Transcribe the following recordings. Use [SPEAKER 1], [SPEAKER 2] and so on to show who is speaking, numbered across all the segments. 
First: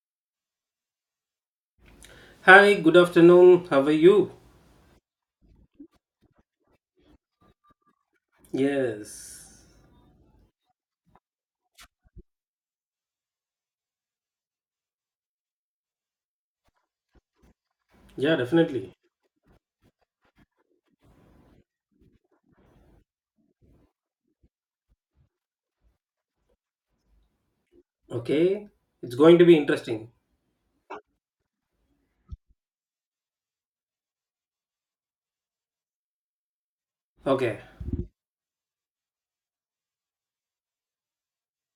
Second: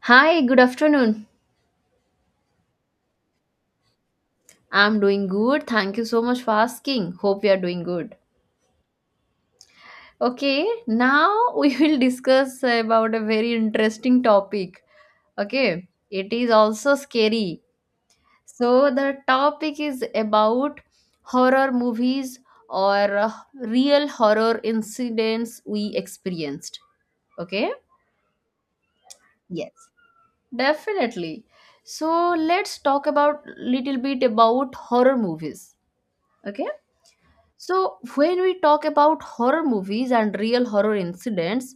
[SPEAKER 1] Hi, good afternoon.
[SPEAKER 2] Hi, good afternoon. How are you?
[SPEAKER 1] I'm doing good. Thank you so much for asking. Hope you are doing good.
[SPEAKER 2] Yes.
[SPEAKER 1] Okay, now we will discuss about a very interesting topic. Okay, it is also scary.
[SPEAKER 2] Yeah,
[SPEAKER 1] So,
[SPEAKER 2] definitely.
[SPEAKER 1] the topic is about horror movies or real horror incidents we experienced. Okay?
[SPEAKER 2] Okay. It's going to be
[SPEAKER 1] Yes.
[SPEAKER 2] interesting.
[SPEAKER 1] Definitely. So, let's talk about little bit about horror movies. Okay?
[SPEAKER 2] Okay.
[SPEAKER 1] So, when we talk about horror movies and real horror incidents,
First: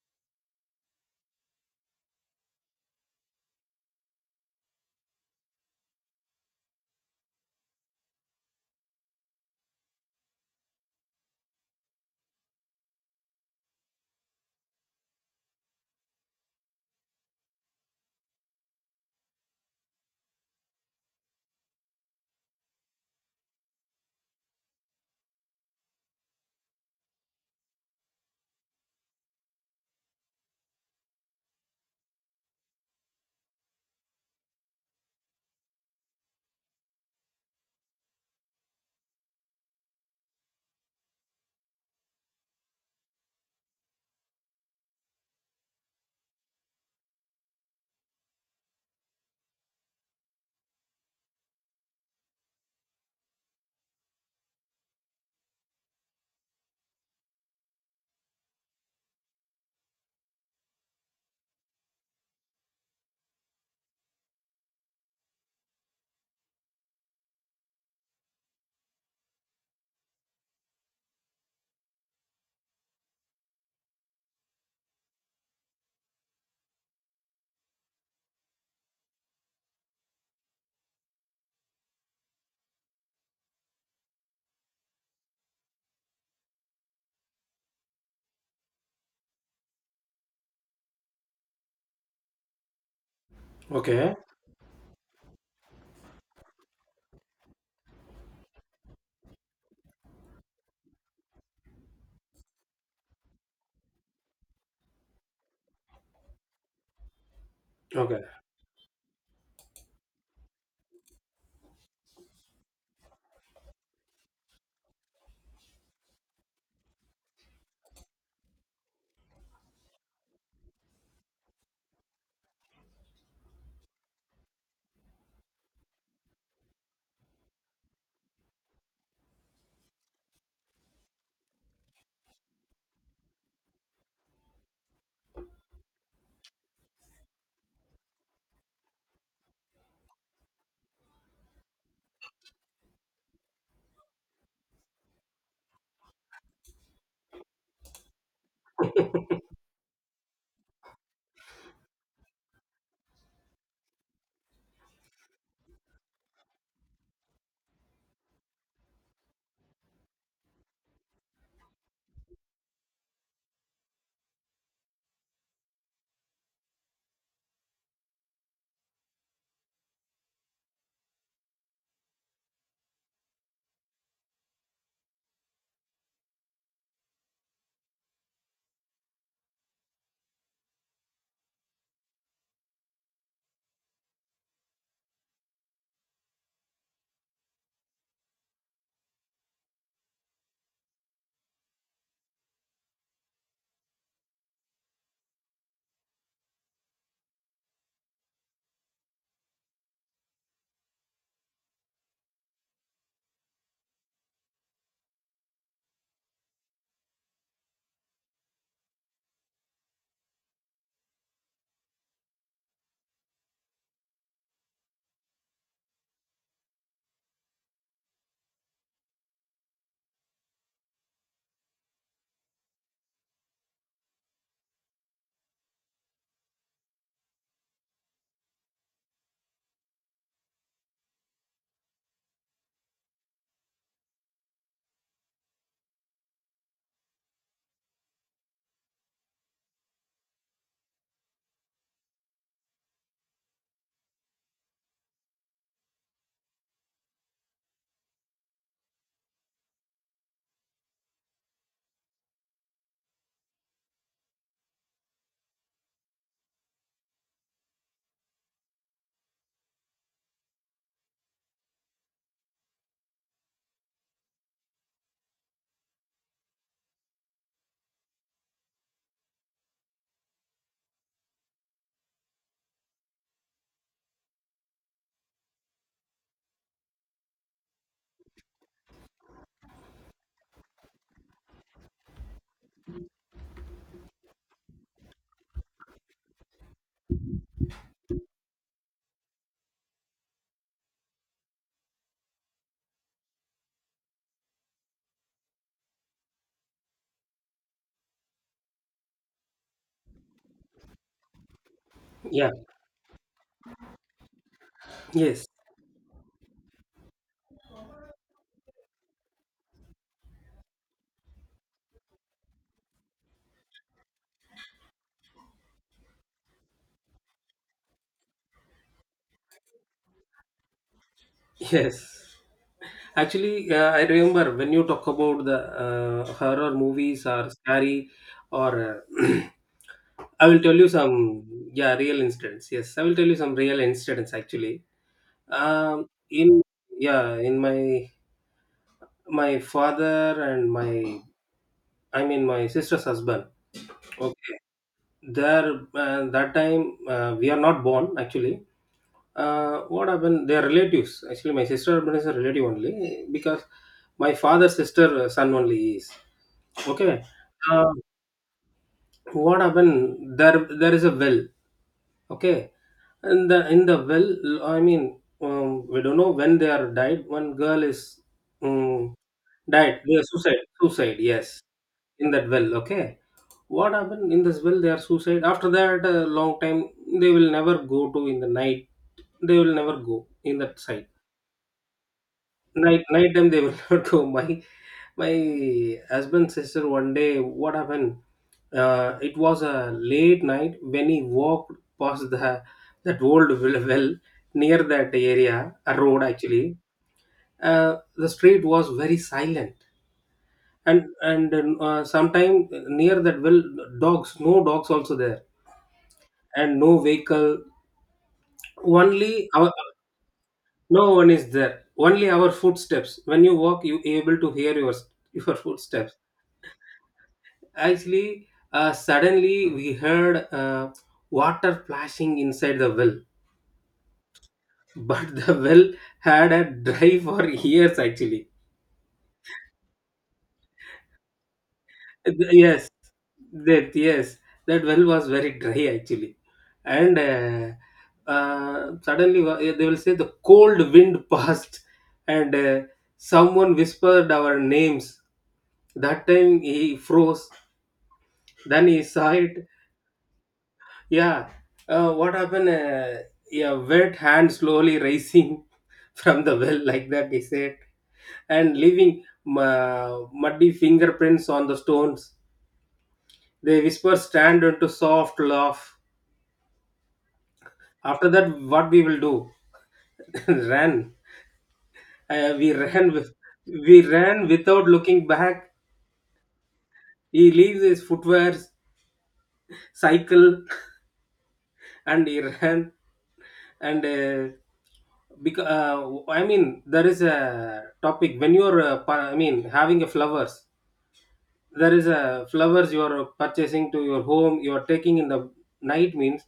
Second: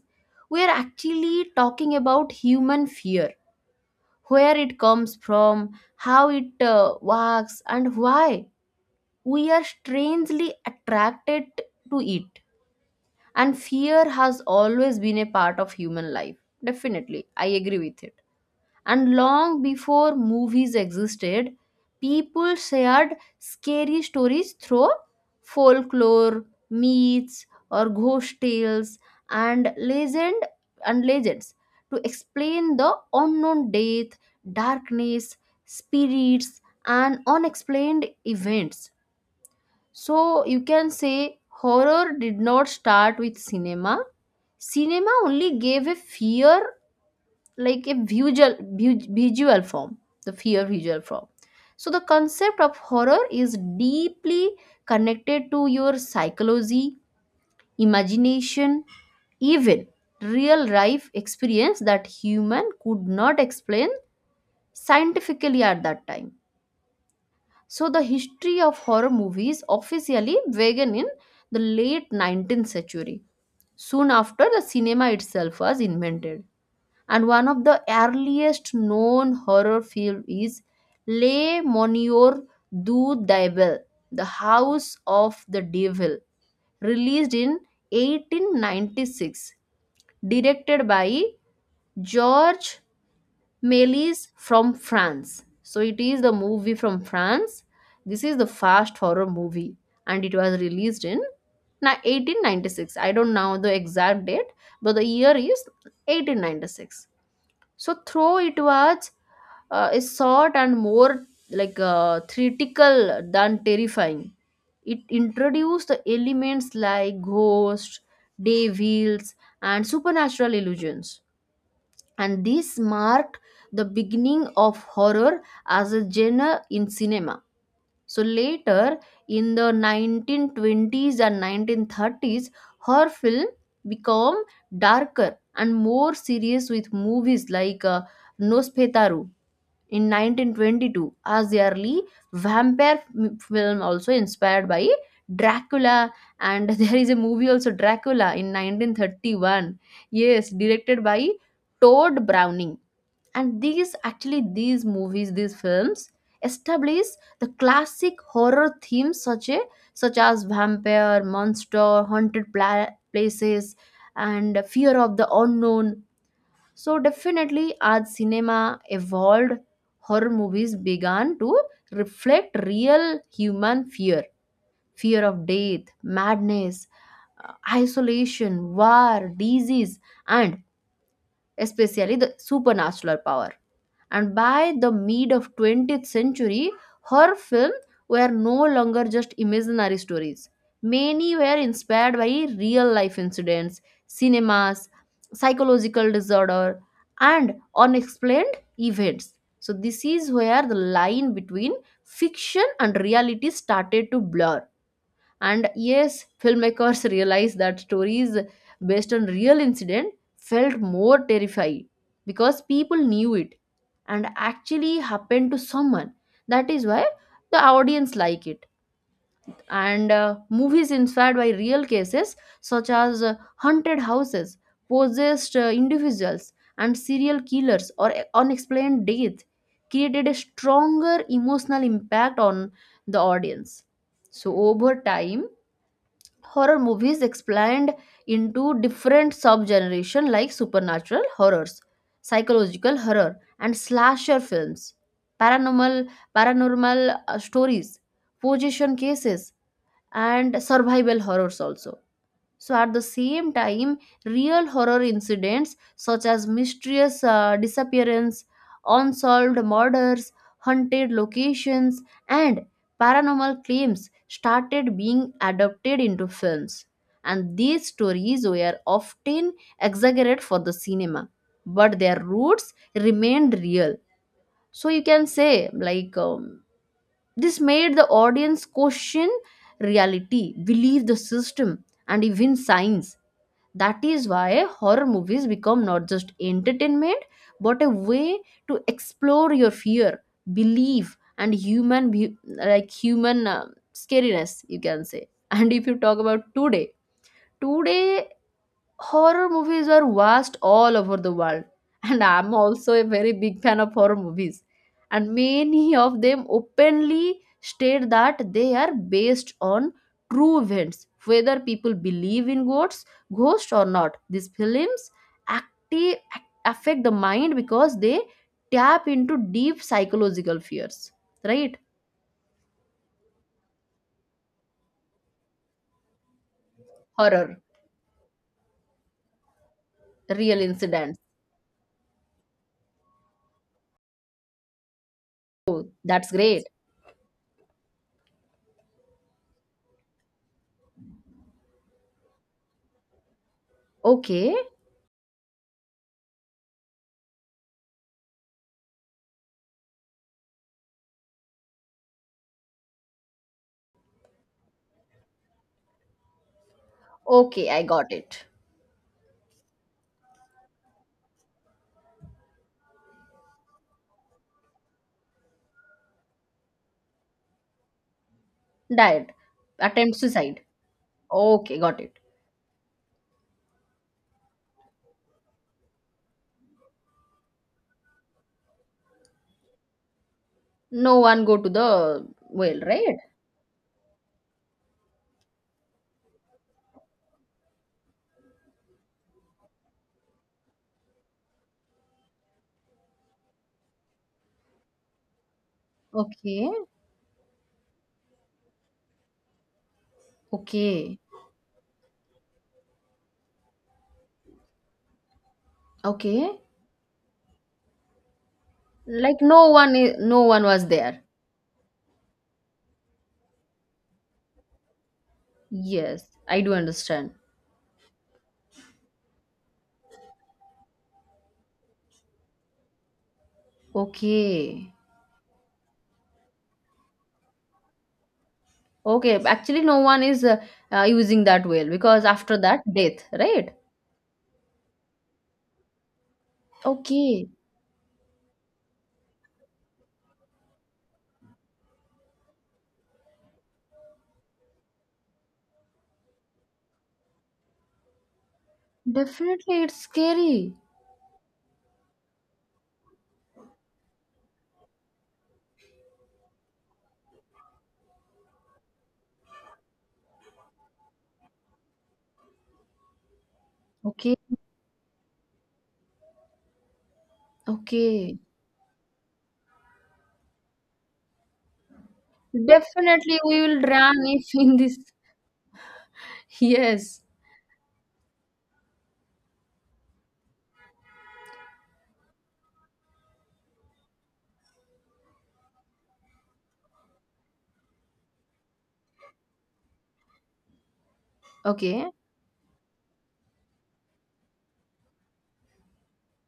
[SPEAKER 1] we are actually talking about human fear, where it comes from, how it works, and why we are strangely attracted to it. And fear has always been a part of human life. Definitely, I agree with it. And long before movies existed, people shared scary stories through folklore, myths, or ghost tales and legends to explain the unknown death, darkness, spirits, and unexplained events. So you can say horror did not start with cinema. Cinema only gave a fear, like a visual visual form, the fear visual form so the concept of horror is deeply connected to your psychology, imagination, even real life experience that human could not explain scientifically at that time. So the history of horror movies officially began in the late 19th century, soon after the cinema itself was invented. And one of the earliest known horror films is Le Monieur du Diable, The House of the Devil, released in 1896, directed by George
[SPEAKER 2] Okay.
[SPEAKER 1] Méliès from France. So it is the movie from France. This is the first horror movie and it was released in 1896. I don't know the exact date, but the year is 1896. So
[SPEAKER 2] Okay.
[SPEAKER 1] throw it was is short and more like theatrical than terrifying. It introduced the elements like ghosts, devils, and supernatural illusions. And this marked the beginning of horror as a genre in cinema. So later, in the 1920s and 1930s, her film become darker and more serious, with movies like Nosferatu in 1922 as the early vampire film, also inspired by Dracula. And there is a movie also, Dracula in 1931, yes, directed by Todd Browning. And these, actually, these films establish the classic horror themes, such a such as vampire, monster, haunted places, and fear of the unknown. So definitely, as cinema evolved, horror movies began to reflect real human fear, fear of death, madness, isolation, war, disease, and especially the supernatural power. And by the mid of 20th century, her films were no longer just imaginary stories. Many were inspired by real life incidents, cinemas, psychological disorder, and unexplained events. So, this is where the line between fiction and reality started to blur. And yes, filmmakers realized that stories based on real incident felt more terrifying because people knew it and actually happened to someone. That is why the audience like it. And movies inspired by real cases, such as haunted houses, possessed individuals, and serial killers or unexplained deaths, created a stronger emotional impact on the audience. So over time, horror movies expand into different sub-generation like supernatural horrors, psychological horror, and slasher films, paranormal paranormal stories, possession cases, and survival horrors also. So, at the same time, real horror incidents such as mysterious disappearance, unsolved murders, haunted locations, and paranormal claims started being adapted into films. And these stories were often exaggerated for the cinema, but their roots remained real. So, you can say, like, this made the audience question reality, believe the system, and even science. That is why horror movies become not just entertainment but a way to explore your fear, belief, and human be- like human scariness, you can say. And if you talk about today, today horror movies are vast all over the world. And
[SPEAKER 2] Yeah.
[SPEAKER 1] I'm also a very big fan of horror movies, and
[SPEAKER 2] Yes.
[SPEAKER 1] many of them openly state that they are based on true events. Whether people believe in ghosts or not, these films active affect the mind because they tap into deep psychological fears, right?
[SPEAKER 2] Yes. Actually, I remember when you talk about the horror movies or
[SPEAKER 1] Horror,
[SPEAKER 2] scary or I
[SPEAKER 1] real
[SPEAKER 2] will tell you
[SPEAKER 1] incidents.
[SPEAKER 2] some yeah real incidents. Yes, I will tell you some real incidents actually. Um,
[SPEAKER 1] That's
[SPEAKER 2] in
[SPEAKER 1] great.
[SPEAKER 2] yeah, in my father and my I mean my sister's husband. Okay,
[SPEAKER 1] Okay.
[SPEAKER 2] there that time we are not born actually. What happened? They are relatives. Actually, my sister husband is a relative only because my father's sister son only he is. Okay,
[SPEAKER 1] Okay, I
[SPEAKER 2] uh,
[SPEAKER 1] got it.
[SPEAKER 2] what happened? There is a well. Okay, and the in the well, I mean, we don't know when they are died. One girl is um,
[SPEAKER 1] Died.
[SPEAKER 2] died. They
[SPEAKER 1] Attempt
[SPEAKER 2] are suicide.
[SPEAKER 1] suicide.
[SPEAKER 2] Suicide. Yes,
[SPEAKER 1] Okay, got it.
[SPEAKER 2] in that well. Okay, what happened in this well they are suicide. After that a long time, they will never go to in the night, they will never go in that side.
[SPEAKER 1] No one go to the well,
[SPEAKER 2] night
[SPEAKER 1] right?
[SPEAKER 2] night time they will not go. My husband's sister one day, what happened? It was a late night when he walked past the that old well, well near that area, a road actually.
[SPEAKER 1] Okay.
[SPEAKER 2] Uh, the street was very silent, and
[SPEAKER 1] Okay.
[SPEAKER 2] and sometime near that well, dogs, no dogs also there,
[SPEAKER 1] Okay.
[SPEAKER 2] and no vehicle,
[SPEAKER 1] Like,
[SPEAKER 2] only our,
[SPEAKER 1] no one was
[SPEAKER 2] no
[SPEAKER 1] there.
[SPEAKER 2] one is there, only our footsteps. When you walk you able to hear your footsteps
[SPEAKER 1] Yes, I do understand.
[SPEAKER 2] actually. Uh, suddenly we heard water plashing inside the well.
[SPEAKER 1] Okay.
[SPEAKER 2] But the well had a dry for years actually.
[SPEAKER 1] Okay, actually no one is using that well because after that
[SPEAKER 2] Yes,
[SPEAKER 1] death, right?
[SPEAKER 2] that, yes, that well was very dry actually. And
[SPEAKER 1] Okay.
[SPEAKER 2] suddenly they will say the cold wind passed, and someone whispered our names. That time he froze, then he saw it.
[SPEAKER 1] Definitely it's scary.
[SPEAKER 2] Yeah, what happened? Yeah, wet hand slowly rising from the well, like that he said, and leaving muddy fingerprints on the stones. They whisper,
[SPEAKER 1] Okay.
[SPEAKER 2] stand into soft laugh. After
[SPEAKER 1] Okay.
[SPEAKER 2] that, what we will do? Ran. We ran with,
[SPEAKER 1] Definitely we will
[SPEAKER 2] we
[SPEAKER 1] run
[SPEAKER 2] ran
[SPEAKER 1] if in
[SPEAKER 2] without
[SPEAKER 1] this.
[SPEAKER 2] looking back.
[SPEAKER 1] Yes.
[SPEAKER 2] He leaves his footwear, cycle, and he ran. And because I mean, there is a topic when you're, I mean, having a flowers. There is
[SPEAKER 1] Okay.
[SPEAKER 2] a flowers you are purchasing to your home. You are taking in the night means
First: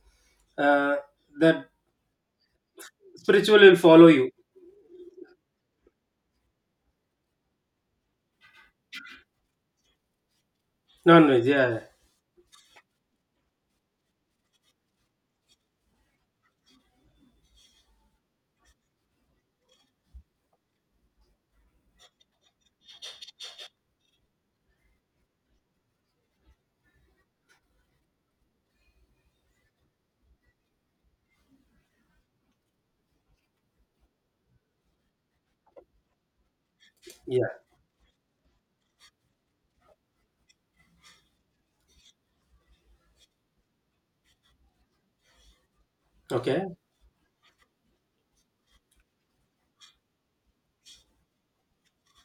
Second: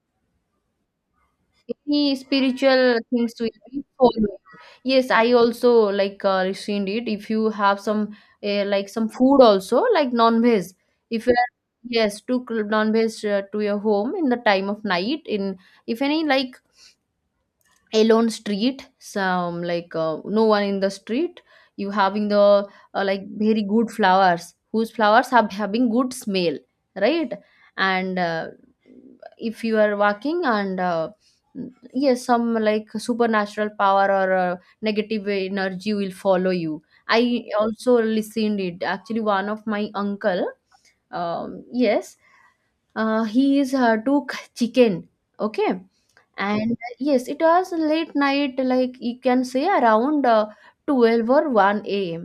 [SPEAKER 2] uh, that
[SPEAKER 1] Any spiritual things to
[SPEAKER 2] spiritual will follow you.
[SPEAKER 1] follow. Yes, I also like, rescind it. If you have some, like some food also like non-veg, if you are,
[SPEAKER 2] Non-veg, yeah.
[SPEAKER 1] yes, took non-veg to your home in the time of night, in, if any, like alone street, some, like no one in the street, you having the like very good flowers, whose flowers have having good smell, right? And if you are walking, and yes, some, like, supernatural power or negative energy will follow you. I
[SPEAKER 2] Yeah.
[SPEAKER 1] also listened it. Actually, one of my uncle, yes, he is took chicken. Okay.
[SPEAKER 2] Okay,
[SPEAKER 1] And yes, it was late night, like you can say, around 12 or 1 a.m.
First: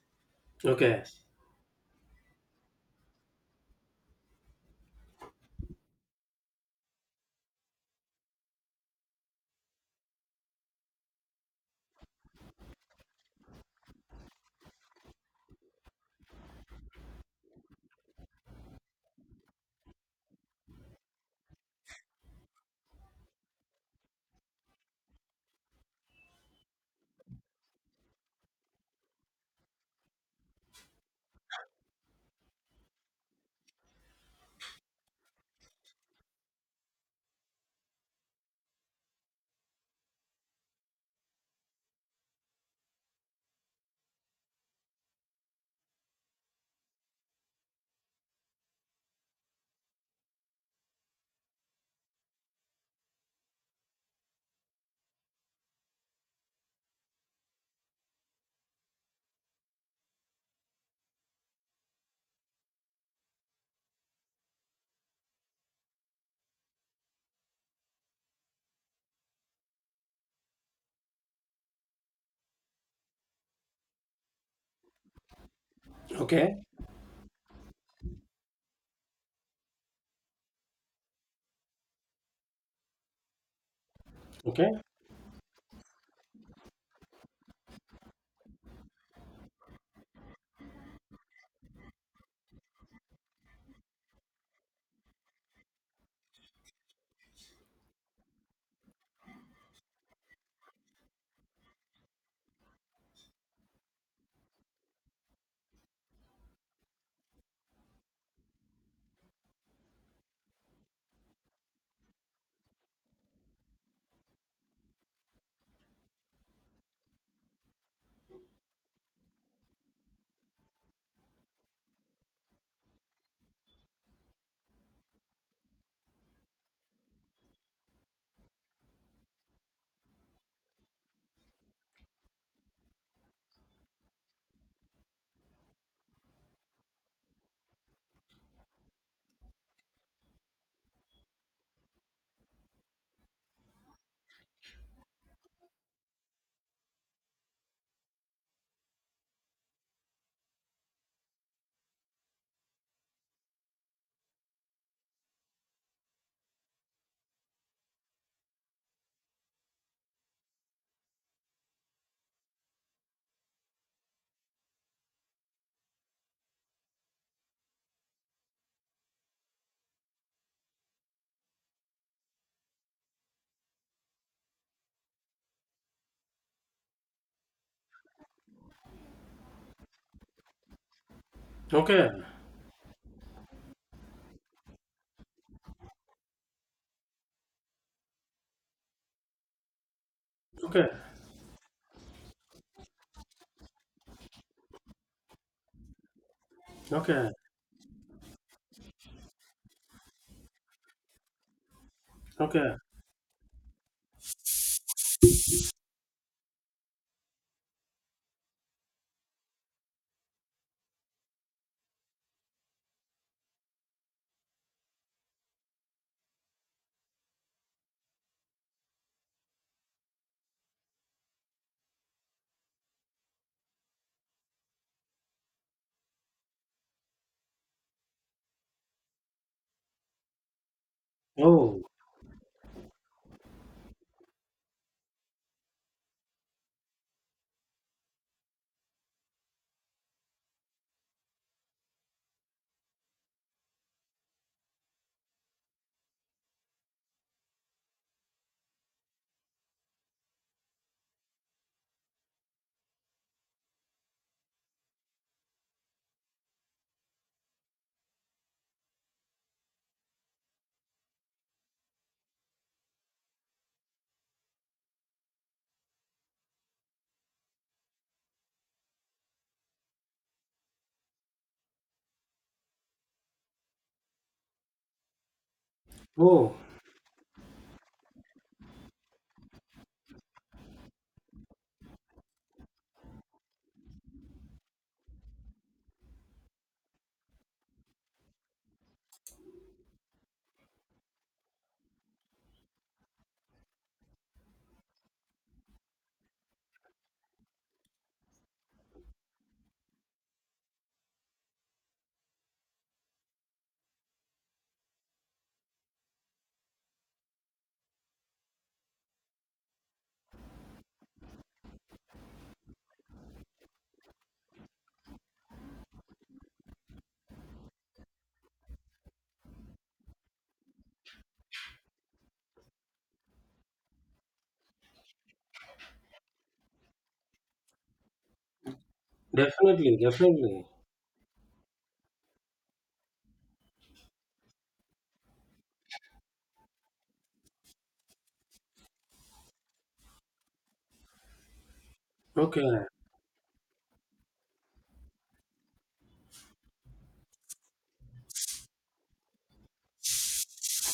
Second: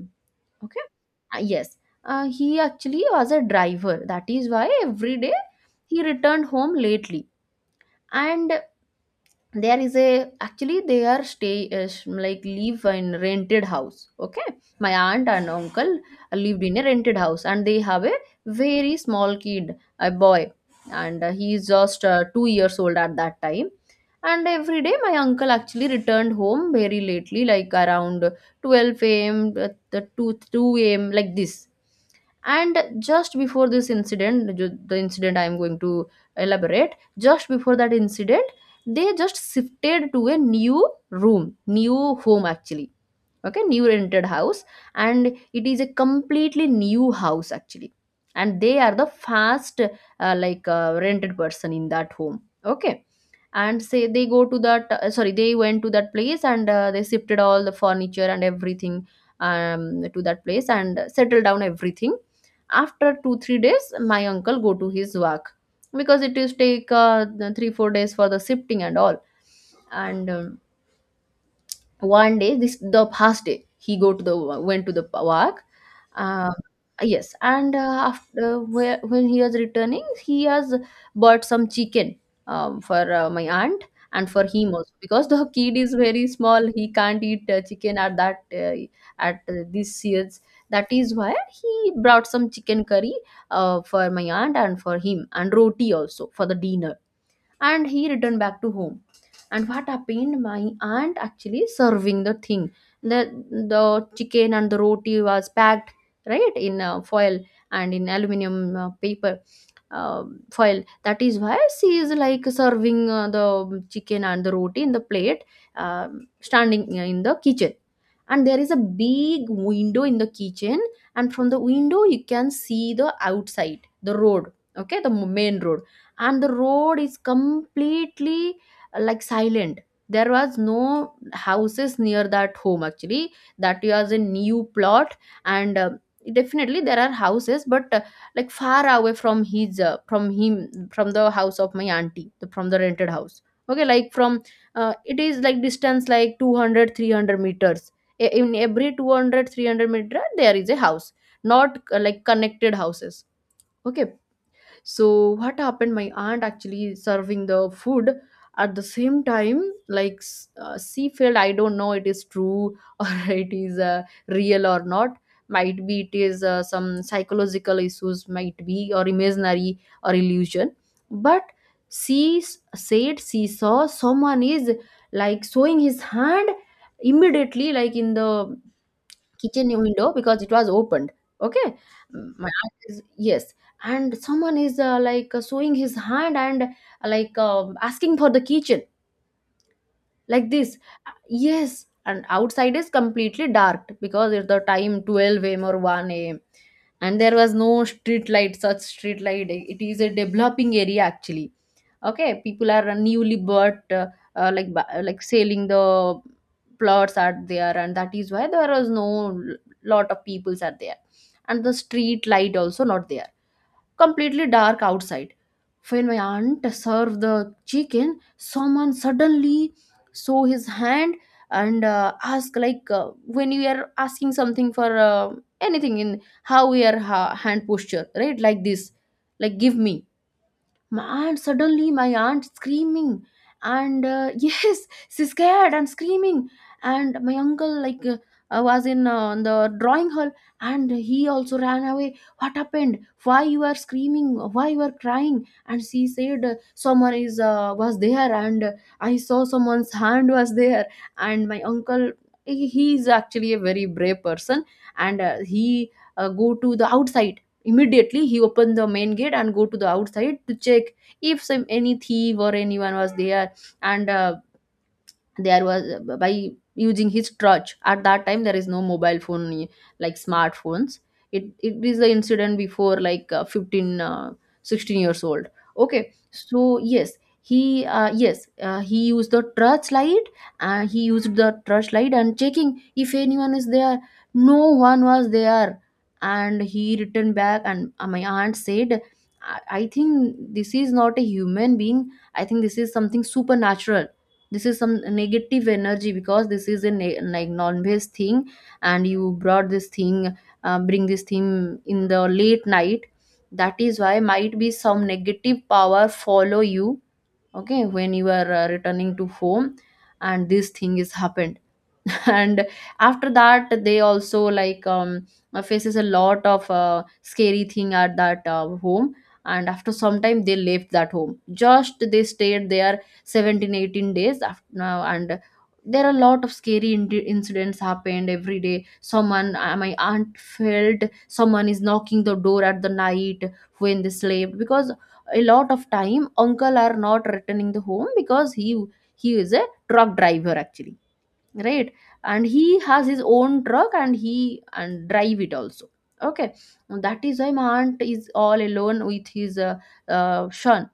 [SPEAKER 1] Okay.
[SPEAKER 2] okay,
[SPEAKER 1] Yes, he actually was a driver, that is why every day he returned home lately. And there is a, actually, they are stay like live in rented house. Okay, my aunt and uncle lived in a rented house, and they have a very small kid, a boy. And he is just 2 years old at that time. And every day my uncle actually returned home very lately, like around 12 a.m, the 2 a.m, like this. And just before this incident, the incident I am going to elaborate, just before that incident, they just shifted to a new room, new home, actually. Okay, new rented house. And it is a completely new house, actually. And they are the first rented person in that home. Okay. And say they go to that, sorry, they went to that place, and they shifted all the furniture and everything, um, to that place, and settled down everything. After 2 3 days my uncle go to his work, because it is take 3 4 days for the shifting and all. And one day, this, the past day, he go to the went to the park. uh,
[SPEAKER 2] okay,
[SPEAKER 1] yes. And after where, when he was returning, he has bought some chicken, for my aunt and for him
[SPEAKER 2] okay,
[SPEAKER 1] also, because the kid is very small, he can't eat chicken at that, at this years. That is why he brought some chicken curry for my aunt and for him, and roti also for the dinner. And he returned back to home. And what happened, my aunt actually serving the thing, the the chicken and the roti was packed, right, in foil, and in aluminum paper, uh, foil, that is why she is like serving the chicken and the roti in the plate, um, standing in the kitchen. And there is a big window in the kitchen, and from the window you can see the outside, the road. Okay, the main road. And the road is completely, like, silent. There was no houses near that home, actually. That was a new plot. And definitely there are houses, but like far away from his from him, from the house of my auntie, from the rented house. Okay, like from it is like distance like 200, 300 meters. In every 200, 300 meter there is a house, not like connected houses. Okay. So what happened, my aunt actually serving the food. At the same time, like seafield, I don't know it is true or it is real or not. Might be it is some psychological issues, might be, or imaginary, or illusion. But she said she saw someone is, like, showing his hand immediately, like in the kitchen window, because it was opened. Okay.
[SPEAKER 2] okay,
[SPEAKER 1] Mm, my aunt is, yes. And someone is, like, sewing his hand and like asking for the kitchen, like this.
[SPEAKER 2] okay,
[SPEAKER 1] Yes. And outside is completely dark because it's the time 12 a.m or 1 a.m. And
[SPEAKER 2] okay,
[SPEAKER 1] there was no street light, such street light, it is a developing area, actually. Okay, people
[SPEAKER 2] okay.
[SPEAKER 1] are newly bought, like like selling the plots are there, and that is why there was no lot of peoples are there. And the street light also not there, completely dark outside. When my aunt served the chicken, someone suddenly saw his hand and asked, like, when you are asking something for anything, in how your hand posture, right? Like this, like, give me. My aunt,
[SPEAKER 2] Oh,
[SPEAKER 1] suddenly my aunt screaming, and yes, she's scared and screaming. And my uncle, like, was in the drawing hall and he also ran away. What happened? Why you are screaming? Why you are crying? And she said, someone is was there, and I saw someone's hand was there. And my uncle, he is actually a very brave person, and he go to the outside. Immediately he opened the main gate and go to the outside to check if some any thief or anyone was there, and there was by using his crutch. At that time there is no mobile phone like smartphones. It is the incident before like 15 16 years old. Okay,
[SPEAKER 2] oh,
[SPEAKER 1] so yes, he yes, he used the torch light, and he used the torch light and checking if anyone is there. No one was there, and he returned back. And my aunt said, I think this is not a human being. I think this is something supernatural. This is some negative energy, because this is a like non-veg thing, and you brought this thing. Bring this thing in the late night, that is why might be some negative power follow you. Okay, when you are returning to home, and this thing is happened. And after that, they also like faces a lot of scary thing at that home. And after some time they left that home. Just they stayed there 17, 18 days after now, and there are a lot of scary incidents happened. Every day someone, my
[SPEAKER 2] definitely,
[SPEAKER 1] aunt
[SPEAKER 2] definitely.
[SPEAKER 1] felt someone is knocking the door at the night when they slept, because a lot of time uncle are not returning the home, because he is a truck driver actually, right? And
[SPEAKER 2] Okay,
[SPEAKER 1] he has his own truck, and he and drive it also. Okay. That is why my aunt is all alone with his son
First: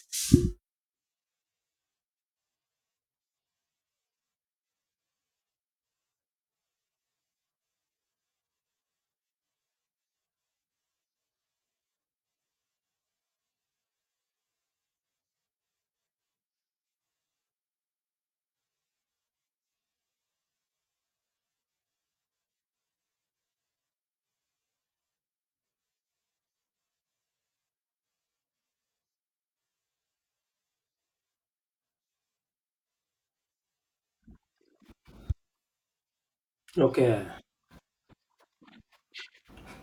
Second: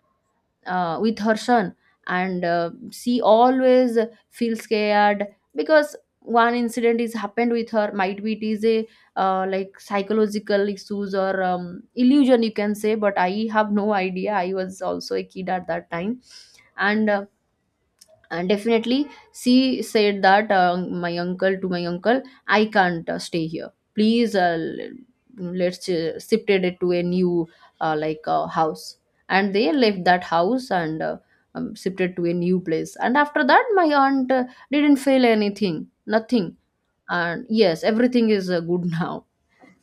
[SPEAKER 1] with her son. And she always feels scared, because one incident is happened with her. Might be it is a like psychological issues or illusion, you can say, but I have no idea. I was also a kid at that time. And and definitely she said that, my uncle to my uncle, I can't stay here. Please let's shifted it to a new house. And they left that house and shifted to a new place. And after that my aunt didn't fail anything, nothing.
[SPEAKER 2] okay.
[SPEAKER 1] And yes, everything is good now.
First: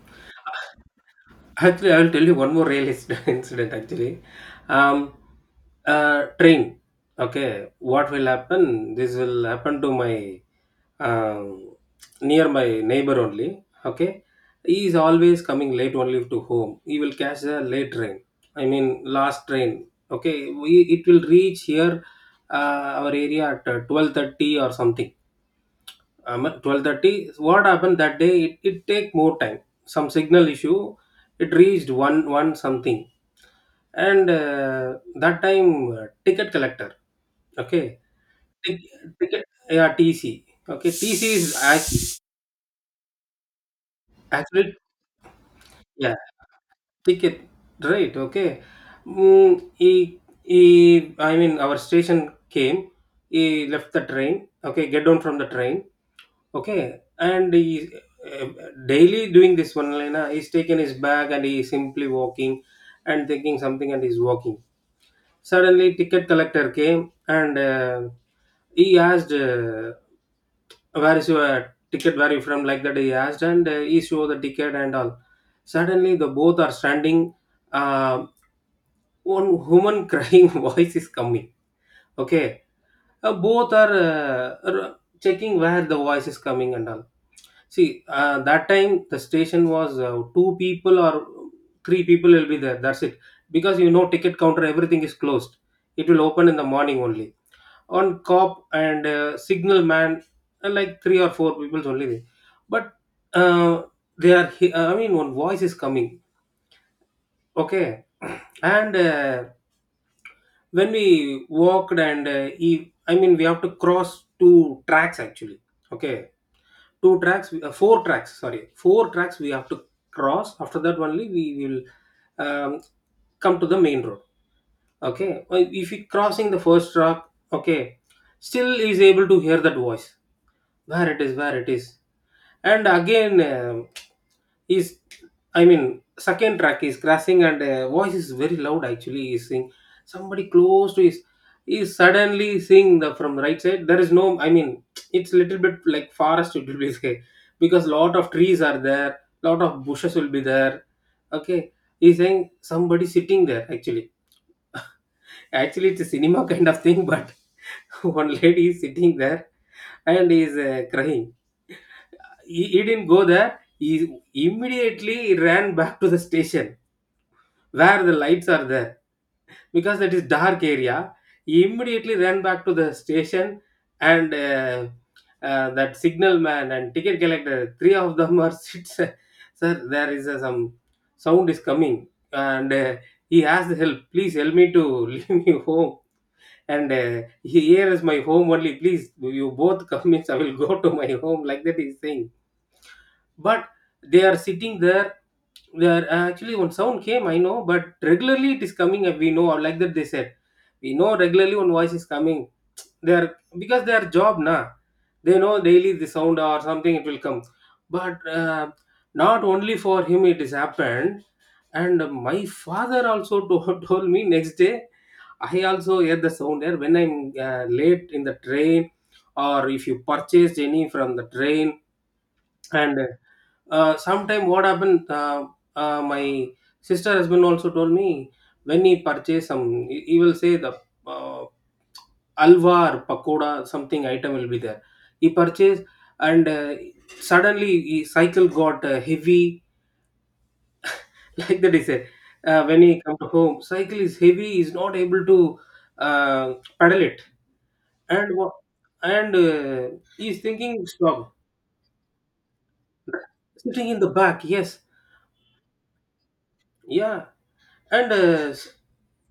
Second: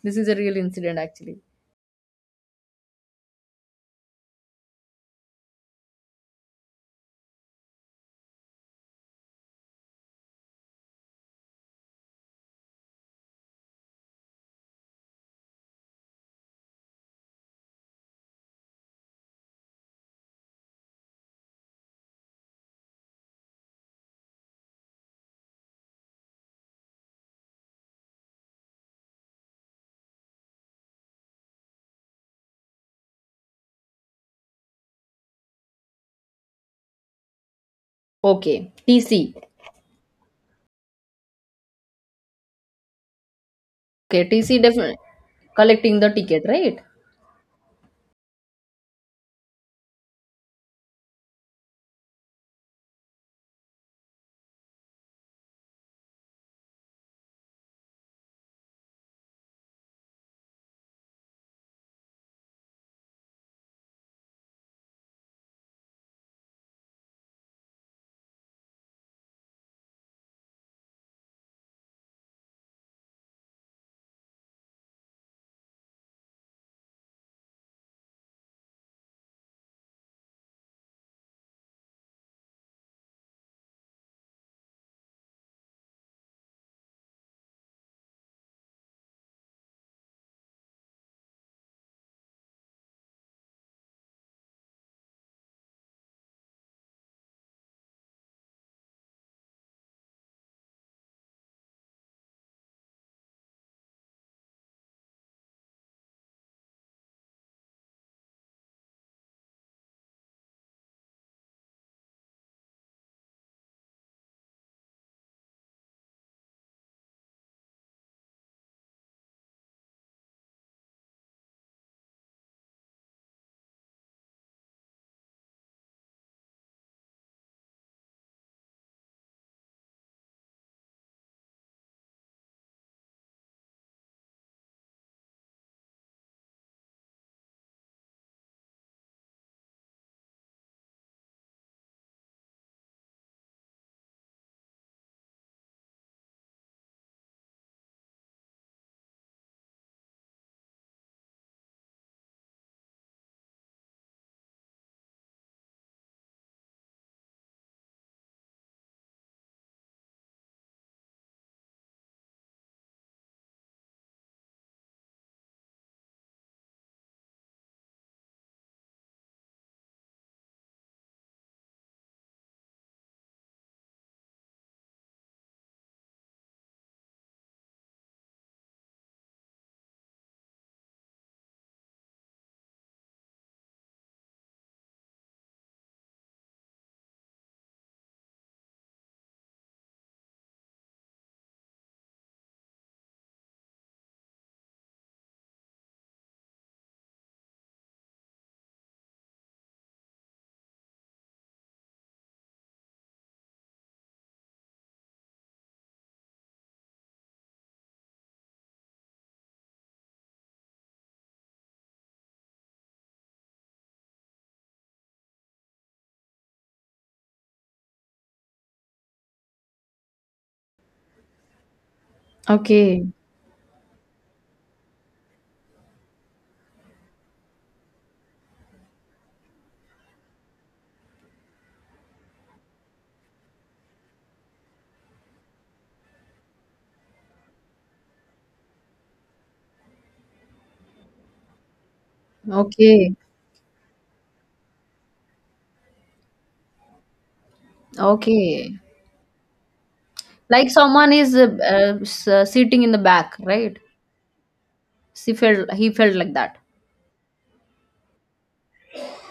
[SPEAKER 1] This is a real incident actually.
[SPEAKER 2] Actually, I will tell you one more real incident. Actually, um, train. Okay, what will happen? This will happen to my um, near my neighbor only. Okay, he is always coming late only to home. He will catch the late train. I mean, last train. Okay, we, it will reach here our area at 12:30 or something, 12:30. What happened that day, it take more time, some signal issue. It reached 1 1 something, and that time ticket collector. Okay,
[SPEAKER 1] Okay,
[SPEAKER 2] Tic-
[SPEAKER 1] TC.
[SPEAKER 2] ticket yeah, TC. Okay, TC is act-
[SPEAKER 1] Okay, TC
[SPEAKER 2] actually,
[SPEAKER 1] definitely collecting the
[SPEAKER 2] yeah,
[SPEAKER 1] ticket, right?
[SPEAKER 2] ticket, right. Okay, mm, he, he, I mean, our station came, he left the train. Okay, get down from the train. Okay, and he uh, daily doing this one liner. He's taken his bag and he's simply walking and thinking something and he's walking. Suddenly, ticket collector came and he asked, "Where is your ticket? Where you from?" Like that, he asked, and he showed the ticket and all. Suddenly, the both are standing. Uh, one woman crying voice is coming. Okay, both are checking where the voice is coming and all. See, that time the station was two people or three people will be there. That's it. Because you know, ticket counter, everything is closed. It will open in the morning only. On cop and signal man, like three or four people only there. But uh, they are, I mean, one voice is coming. Okay, and when we walked and he, I mean, we have to cross two tracks actually. Okay, two tracks, four tracks, sorry, four tracks we have to cross. After that only we will um, come to the main road. Okay, if you crossing the first track, okay, still is able to hear that voice, where it is, where it is. And again is I mean second track is crashing, and voice is very loud actually. He's saying somebody close to his, is suddenly seeing the from right side. There is no, I mean, it's little bit like forest it will be there, because lot of trees are there, lot of bushes will be there. Okay, he's saying somebody sitting there actually. Actually it's a cinema kind of thing, but one lady is sitting there and is crying. He didn't go there. He immediately ran back to the station where the lights are there, because that is dark area. He immediately ran back to the station, and that signal man and ticket collector, three of them are sits. Sir, there is a, some sound is coming, and he asked help. Please help me to leave me home. And here is my home only. Please, you both come means I will go to my home. Like that, he's saying, but they are sitting there. They are actually one sound came, I know, but regularly it is coming. And we know, or like that they said, we know regularly one voice is coming. They are because their job na, they know daily the sound or something it will come. But not only for him it is happened, and my father also told, told me next day. I also hear the sound there when I'm late in the train, or if you purchased any from the train. And
[SPEAKER 1] Okay.
[SPEAKER 2] sometime what happened, my sister husband also told me, when he purchase some, he will say the uh, alva or pakoda, something item will be there. He purchased, and suddenly his cycle got heavy like that he said. When he
[SPEAKER 1] Okay.
[SPEAKER 2] come to home, cycle is heavy, is not able to uh, pedal it, and what?
[SPEAKER 1] Okay.
[SPEAKER 2] And he's
[SPEAKER 1] Like
[SPEAKER 2] thinking
[SPEAKER 1] someone
[SPEAKER 2] strong,
[SPEAKER 1] is sitting in the back, right?
[SPEAKER 2] sitting in the back. Yes,
[SPEAKER 1] She felt he felt like that,
[SPEAKER 2] yeah. And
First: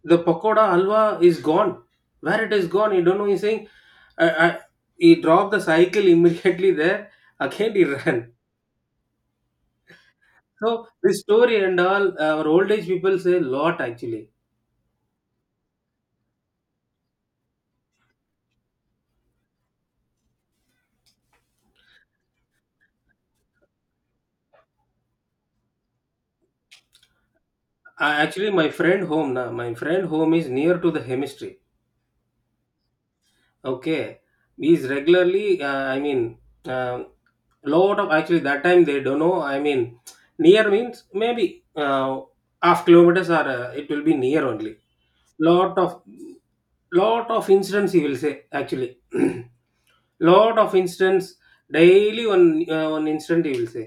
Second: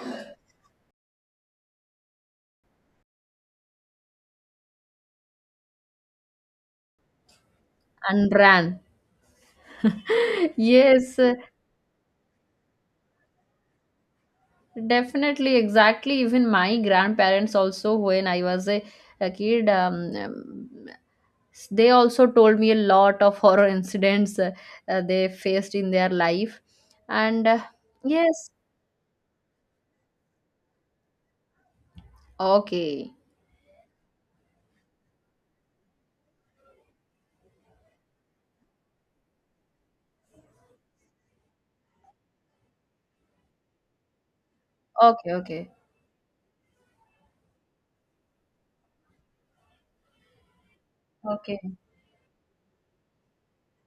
[SPEAKER 2] the pakoda halwa is gone. Where it is gone, you don't know, he's saying. I, I, he dropped the cycle immediately there, again he
[SPEAKER 1] and
[SPEAKER 2] ran.
[SPEAKER 1] ran.
[SPEAKER 2] So
[SPEAKER 1] Yes,
[SPEAKER 2] this story and all, our old age people say a lot actually.
[SPEAKER 1] definitely, exactly. Even my grandparents also, when I was a kid, they also told me a lot of horror incidents they faced in their life. And
[SPEAKER 2] I,
[SPEAKER 1] yes,
[SPEAKER 2] actually my friend home, now my friend home is near to the chemistry.
[SPEAKER 1] okay,
[SPEAKER 2] Okay, he's regularly I mean, um lot of, actually that time they don't know, I mean, near means maybe half kilometers or it will be near only.
[SPEAKER 1] okay, okay,
[SPEAKER 2] Lot of lot of incidents he will say actually. Lot of incidents,
[SPEAKER 1] okay,
[SPEAKER 2] daily one one incident he will say.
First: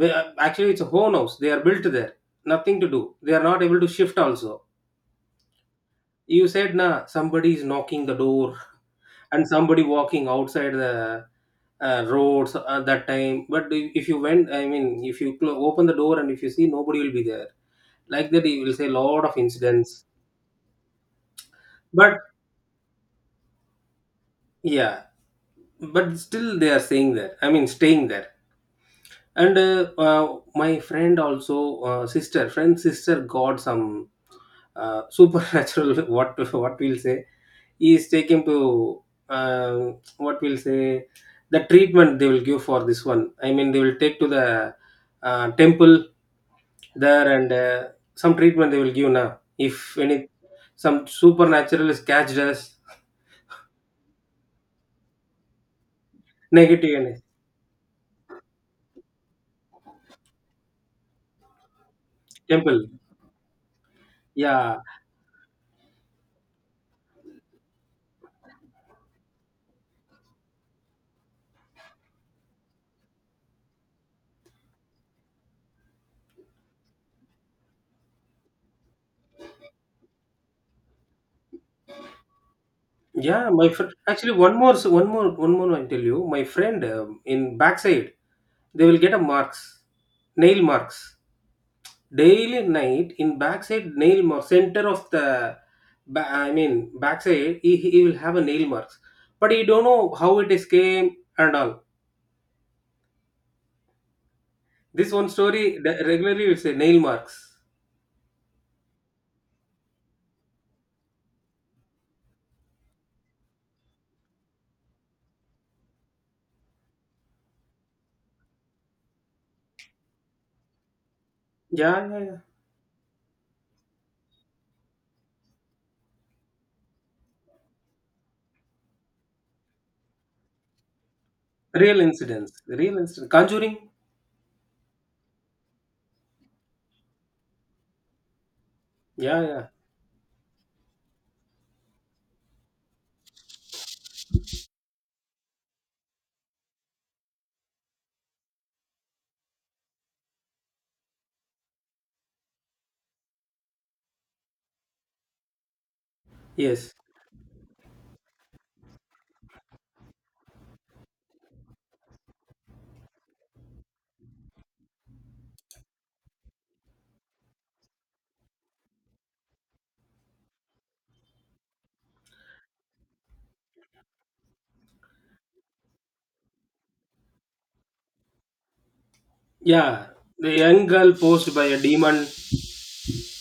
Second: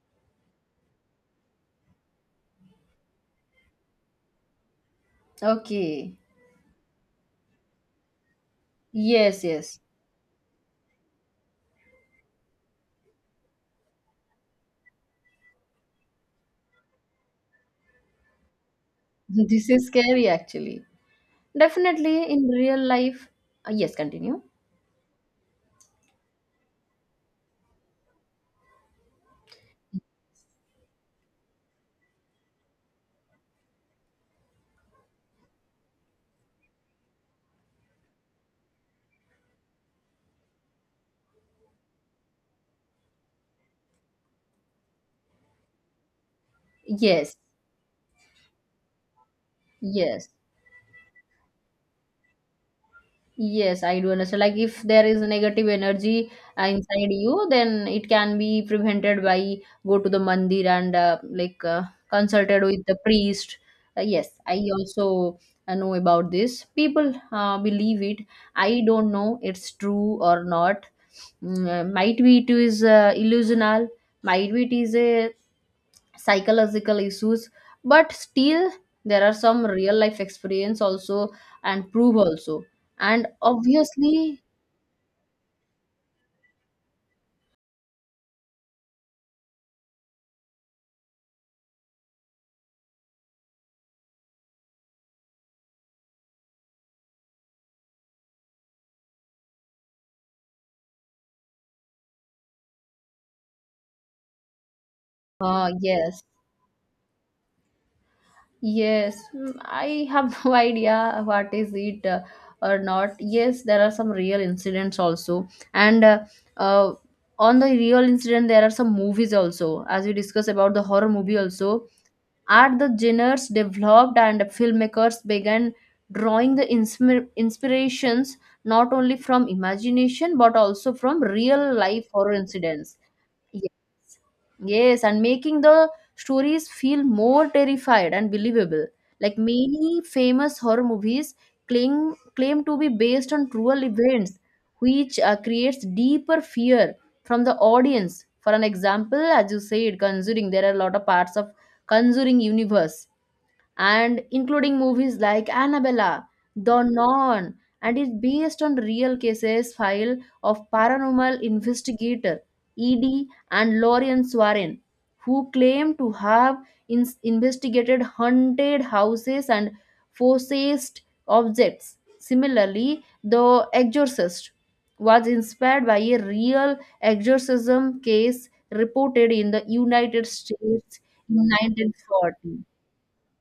[SPEAKER 2] Actually it's a own house they are built there, nothing to do, they are not able to shift also.
[SPEAKER 1] okay.
[SPEAKER 2] You said nah, somebody is knocking the door,
[SPEAKER 1] Yes,
[SPEAKER 2] and
[SPEAKER 1] yes.
[SPEAKER 2] somebody walking outside the roads at that time. But if you went, I mean, if you open the door, and if you see, nobody will be there. Like that he will say, lot of
[SPEAKER 1] This is
[SPEAKER 2] incidents.
[SPEAKER 1] scary actually.
[SPEAKER 2] But
[SPEAKER 1] Definitely in real life. Yes, continue.
[SPEAKER 2] yeah, but still they are staying there, I mean staying there. And my friend also sister friend sister got some supernatural what we'll say, is taken to uh, what we'll say, the treatment they will give for this one, I mean they will take to the temple there,
[SPEAKER 1] Yes,
[SPEAKER 2] and some treatment they will give now, if any
[SPEAKER 1] yes,
[SPEAKER 2] some supernatural is catched as
[SPEAKER 1] yes, I do understand. Like if there is negative energy
[SPEAKER 2] negative in
[SPEAKER 1] inside you, then it can be prevented by go to the mandir and consulted with
[SPEAKER 2] temple.
[SPEAKER 1] the priest. Yes, I
[SPEAKER 2] Yeah.
[SPEAKER 1] also know about this. People believe it. I don't know it's true or not. Might be it is illusional. Might be it is a psychological issues, but still there are some real life experience also, and prove also, and
[SPEAKER 2] Yeah, my friend. Actually,
[SPEAKER 1] obviously
[SPEAKER 2] one more, one more, one more, I tell you. My friend in backside, they will get a marks, nail marks, daily night, in backside, nail mark center of the, I mean backside. He will have a nail marks, but he don't know how it is came and all. This one story the-
[SPEAKER 1] yes.
[SPEAKER 2] regularly will say nail marks.
[SPEAKER 1] Yes, I have no idea what is it or not. Yes, there are some real incidents also, and uh, on the real incident, there are some movies also. As we discuss about the horror movie, also
[SPEAKER 2] Yeah, yeah, yeah.
[SPEAKER 1] are the genres developed, and filmmakers began drawing the inspirations not only from imagination but also from real
[SPEAKER 2] Real
[SPEAKER 1] life horror
[SPEAKER 2] incidents,
[SPEAKER 1] incidents.
[SPEAKER 2] real incident. Conjuring.
[SPEAKER 1] Yes, and making the stories feel more terrified and believable. Like
[SPEAKER 2] Yeah, yeah.
[SPEAKER 1] many famous horror movies claim to be based on cruel events, which creates deeper fear from the audience. For an example, as you said, Conjuring, there are a lot of parts of Conjuring universe, and including movies like Annabella, The
[SPEAKER 2] Yes.
[SPEAKER 1] Non, and is based on real cases file of paranormal investigator E.D. and Lorian Warren, who claim to have investigated haunted houses and possessed objects. Similarly, The Exorcist was inspired by a real exorcism case reported in the
[SPEAKER 2] Yeah.
[SPEAKER 1] United
[SPEAKER 2] The young
[SPEAKER 1] States
[SPEAKER 2] girl
[SPEAKER 1] in
[SPEAKER 2] posed by a demon.
[SPEAKER 1] 1940.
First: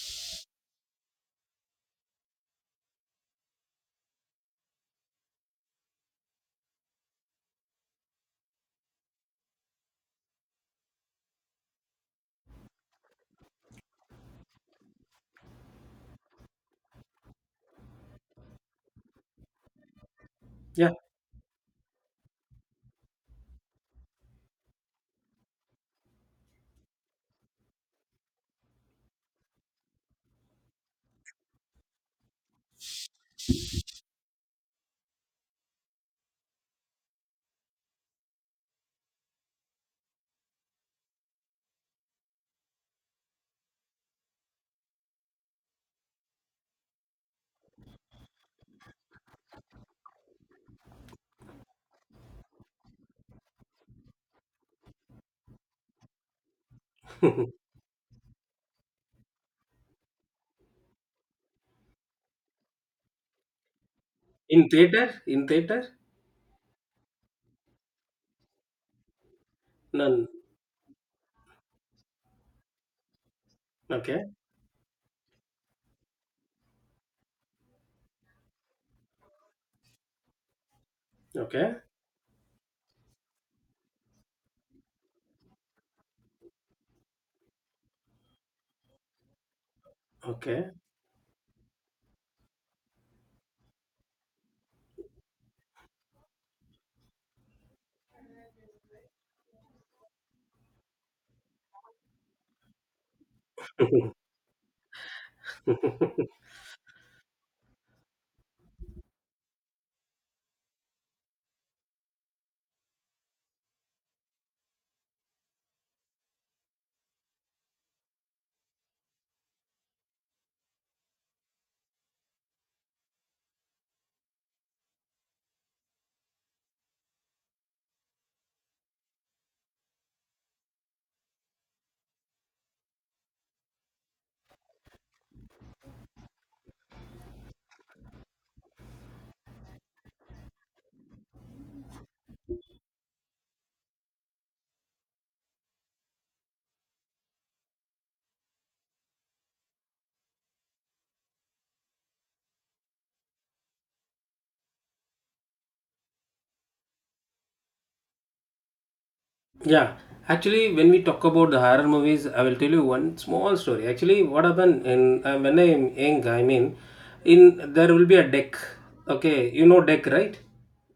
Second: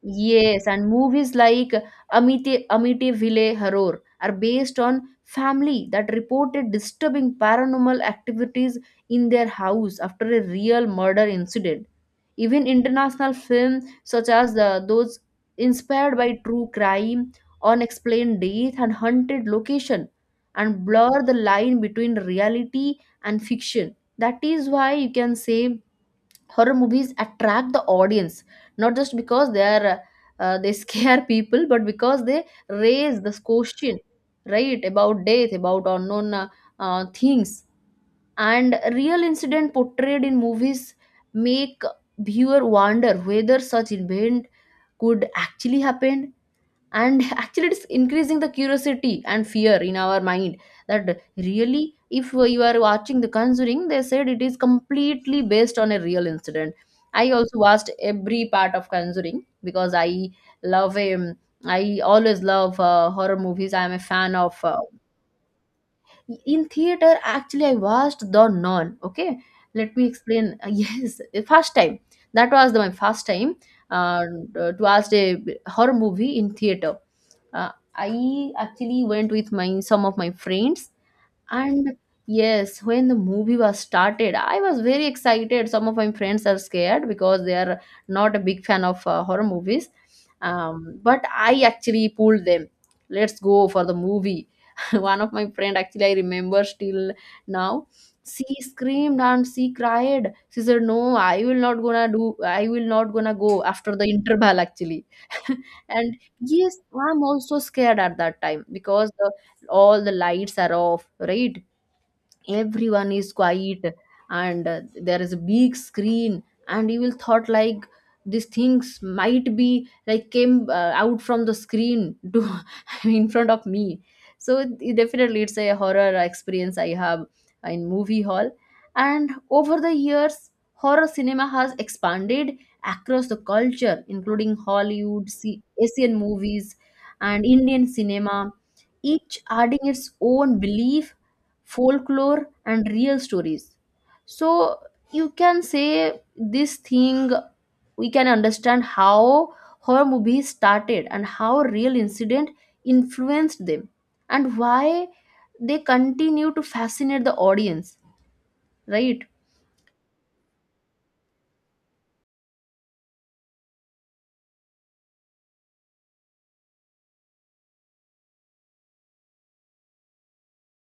[SPEAKER 1] Yes, and movies like Amite Amityville Horror are based on family that reported disturbing paranormal activities in their house after a real murder incident. Even international films such as the, those inspired by true crime, unexplained death, and haunted location, and
[SPEAKER 2] Yeah.
[SPEAKER 1] blur the line between reality and fiction. That is why you can say horror movies attract the audience, not just because they are they scare people, but because they raise this question, right, about death, about unknown things. And real incident portrayed in movies make viewer wonder whether such event could actually happen, and actually it's increasing the curiosity and fear in our mind. That really, if you are watching the Conjuring, they said it is completely based on a real incident. I also watched every part of Conjuring because I love I always love horror movies. I am a fan of
[SPEAKER 2] In theater? In theater?
[SPEAKER 1] in theater. Actually I watched The Nun. Okay, let me
[SPEAKER 2] None.
[SPEAKER 1] explain. Yes, the first time, that was the, my first time uh,
[SPEAKER 2] Okay.
[SPEAKER 1] to watch a horror movie in theater. I actually went with my some of my friends,
[SPEAKER 2] Okay.
[SPEAKER 1] and yes, when the movie was started, I was very excited. Some of my friends are scared because they are not a big fan of horror movies.
[SPEAKER 2] Okay.
[SPEAKER 1] But I actually pulled them. Let's go for the movie. One of my friend actually I remember still now. She screamed and she cried. She said, "No, I will not gonna do. I will not gonna go after the interval actually." And yes, I'm also scared at that time, because all the lights are off, right? Everyone is quiet, and there is a big screen, and you will thought like these things might be like came out from the screen to in front of me. So it definitely it's a horror experience I have in movie hall. And over the years, horror cinema has expanded across the culture, including Hollywood, Asian movies, and Indian cinema, each adding its own belief, folklore, and real stories. So you can say this thing, we can understand how horror movies started, and how real incident influenced them, and why they continue to fascinate the audience, right?
[SPEAKER 2] Yeah, actually, when we talk about the horror movies, I will tell you one small story. Actually, what happened in when I'm young, I mean, in there will be a deck. Okay, you know deck, right?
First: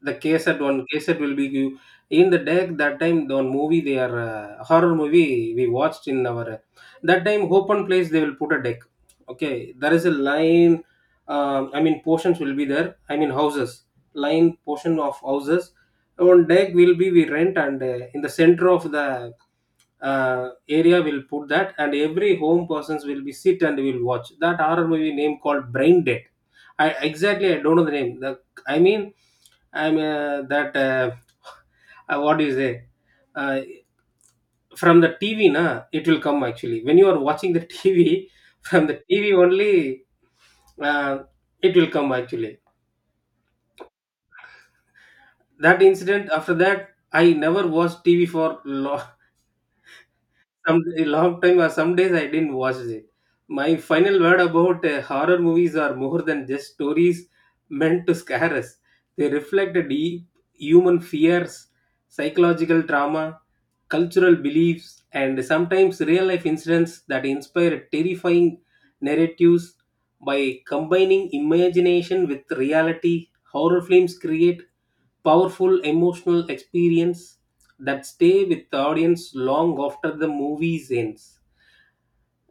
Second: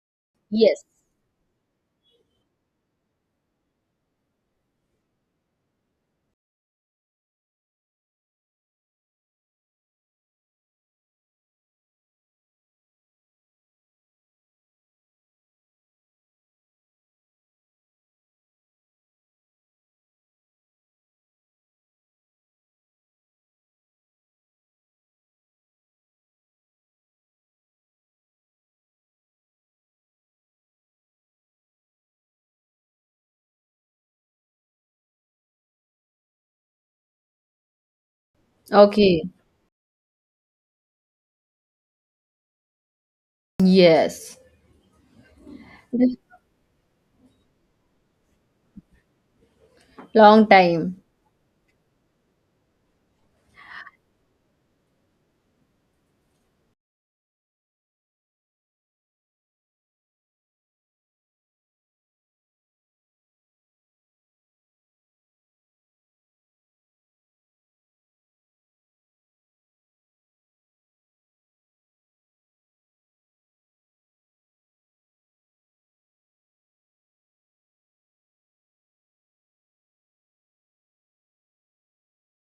[SPEAKER 2] The cassette,
[SPEAKER 1] Yes,
[SPEAKER 2] one cassette will be you in the deck. That time, the one movie they are horror movie we watched in our that time open place they will put a deck. Okay, there is a line. I mean, portions will be there. I mean, houses line portion of houses on deck will be we rent, and in the center of the area we'll put that, and every home persons will be sit and will watch that horror movie name called brain dead. I exactly I don't know the name, the, I mean, I'm that what do you say, uh, from the TV na it will come actually. When you are watching the TV, from the
[SPEAKER 1] okay,
[SPEAKER 2] TV only, uh, it will come actually.
[SPEAKER 1] yes,
[SPEAKER 2] That incident, after that I never watched TV for long,
[SPEAKER 1] long
[SPEAKER 2] some
[SPEAKER 1] time,
[SPEAKER 2] a long time or some days I didn't watch it. My final word about horror movies are more than just stories meant to scare us. They reflect a deep human fears, psychological trauma, cultural beliefs, and sometimes real life incidents that inspire terrifying narratives. By combining imagination with reality, horror films create powerful emotional experience that stay with the audience long after the movie ends.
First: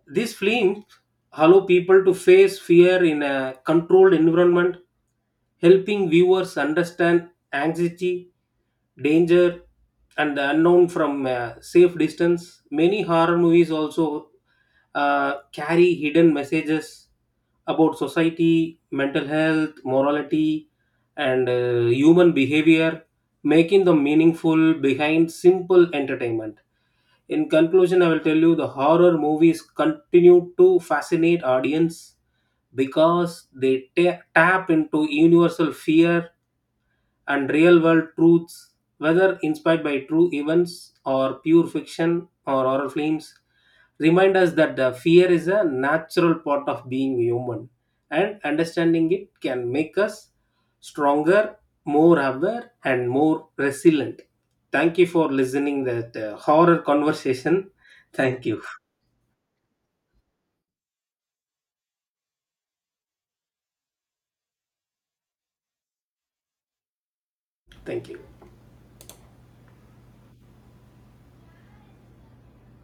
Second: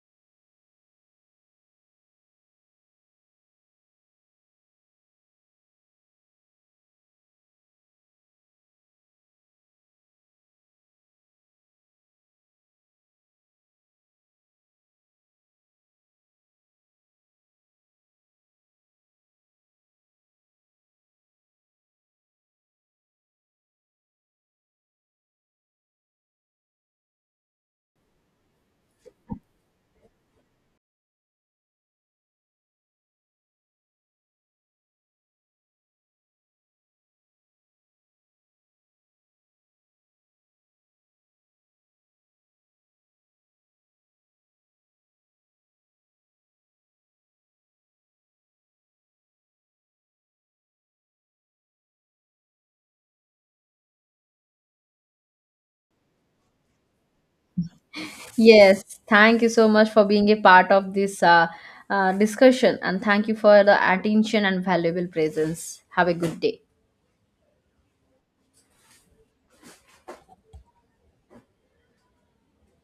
[SPEAKER 2] These films allow people to face fear in a controlled environment, helping viewers understand anxiety, danger, and the unknown from a safe distance. Many horror movies also carry hidden messages about society, mental health, morality, and human behavior, making the meaningful behind simple entertainment. In conclusion, I will tell you the horror movies continue to fascinate audience because they tap into universal fear and real world truths. Whether inspired by true events or pure fiction or horror films, remind us that the fear is a natural part of being human, and understanding it can make us stronger, more aware, and more resilient. Thank you for listening that horror conversation. Thank you.
[SPEAKER 1] yes, thank you so much for being a part of this discussion, and thank you for the attention and valuable presence. Have a good day.
[SPEAKER 2] Thank you.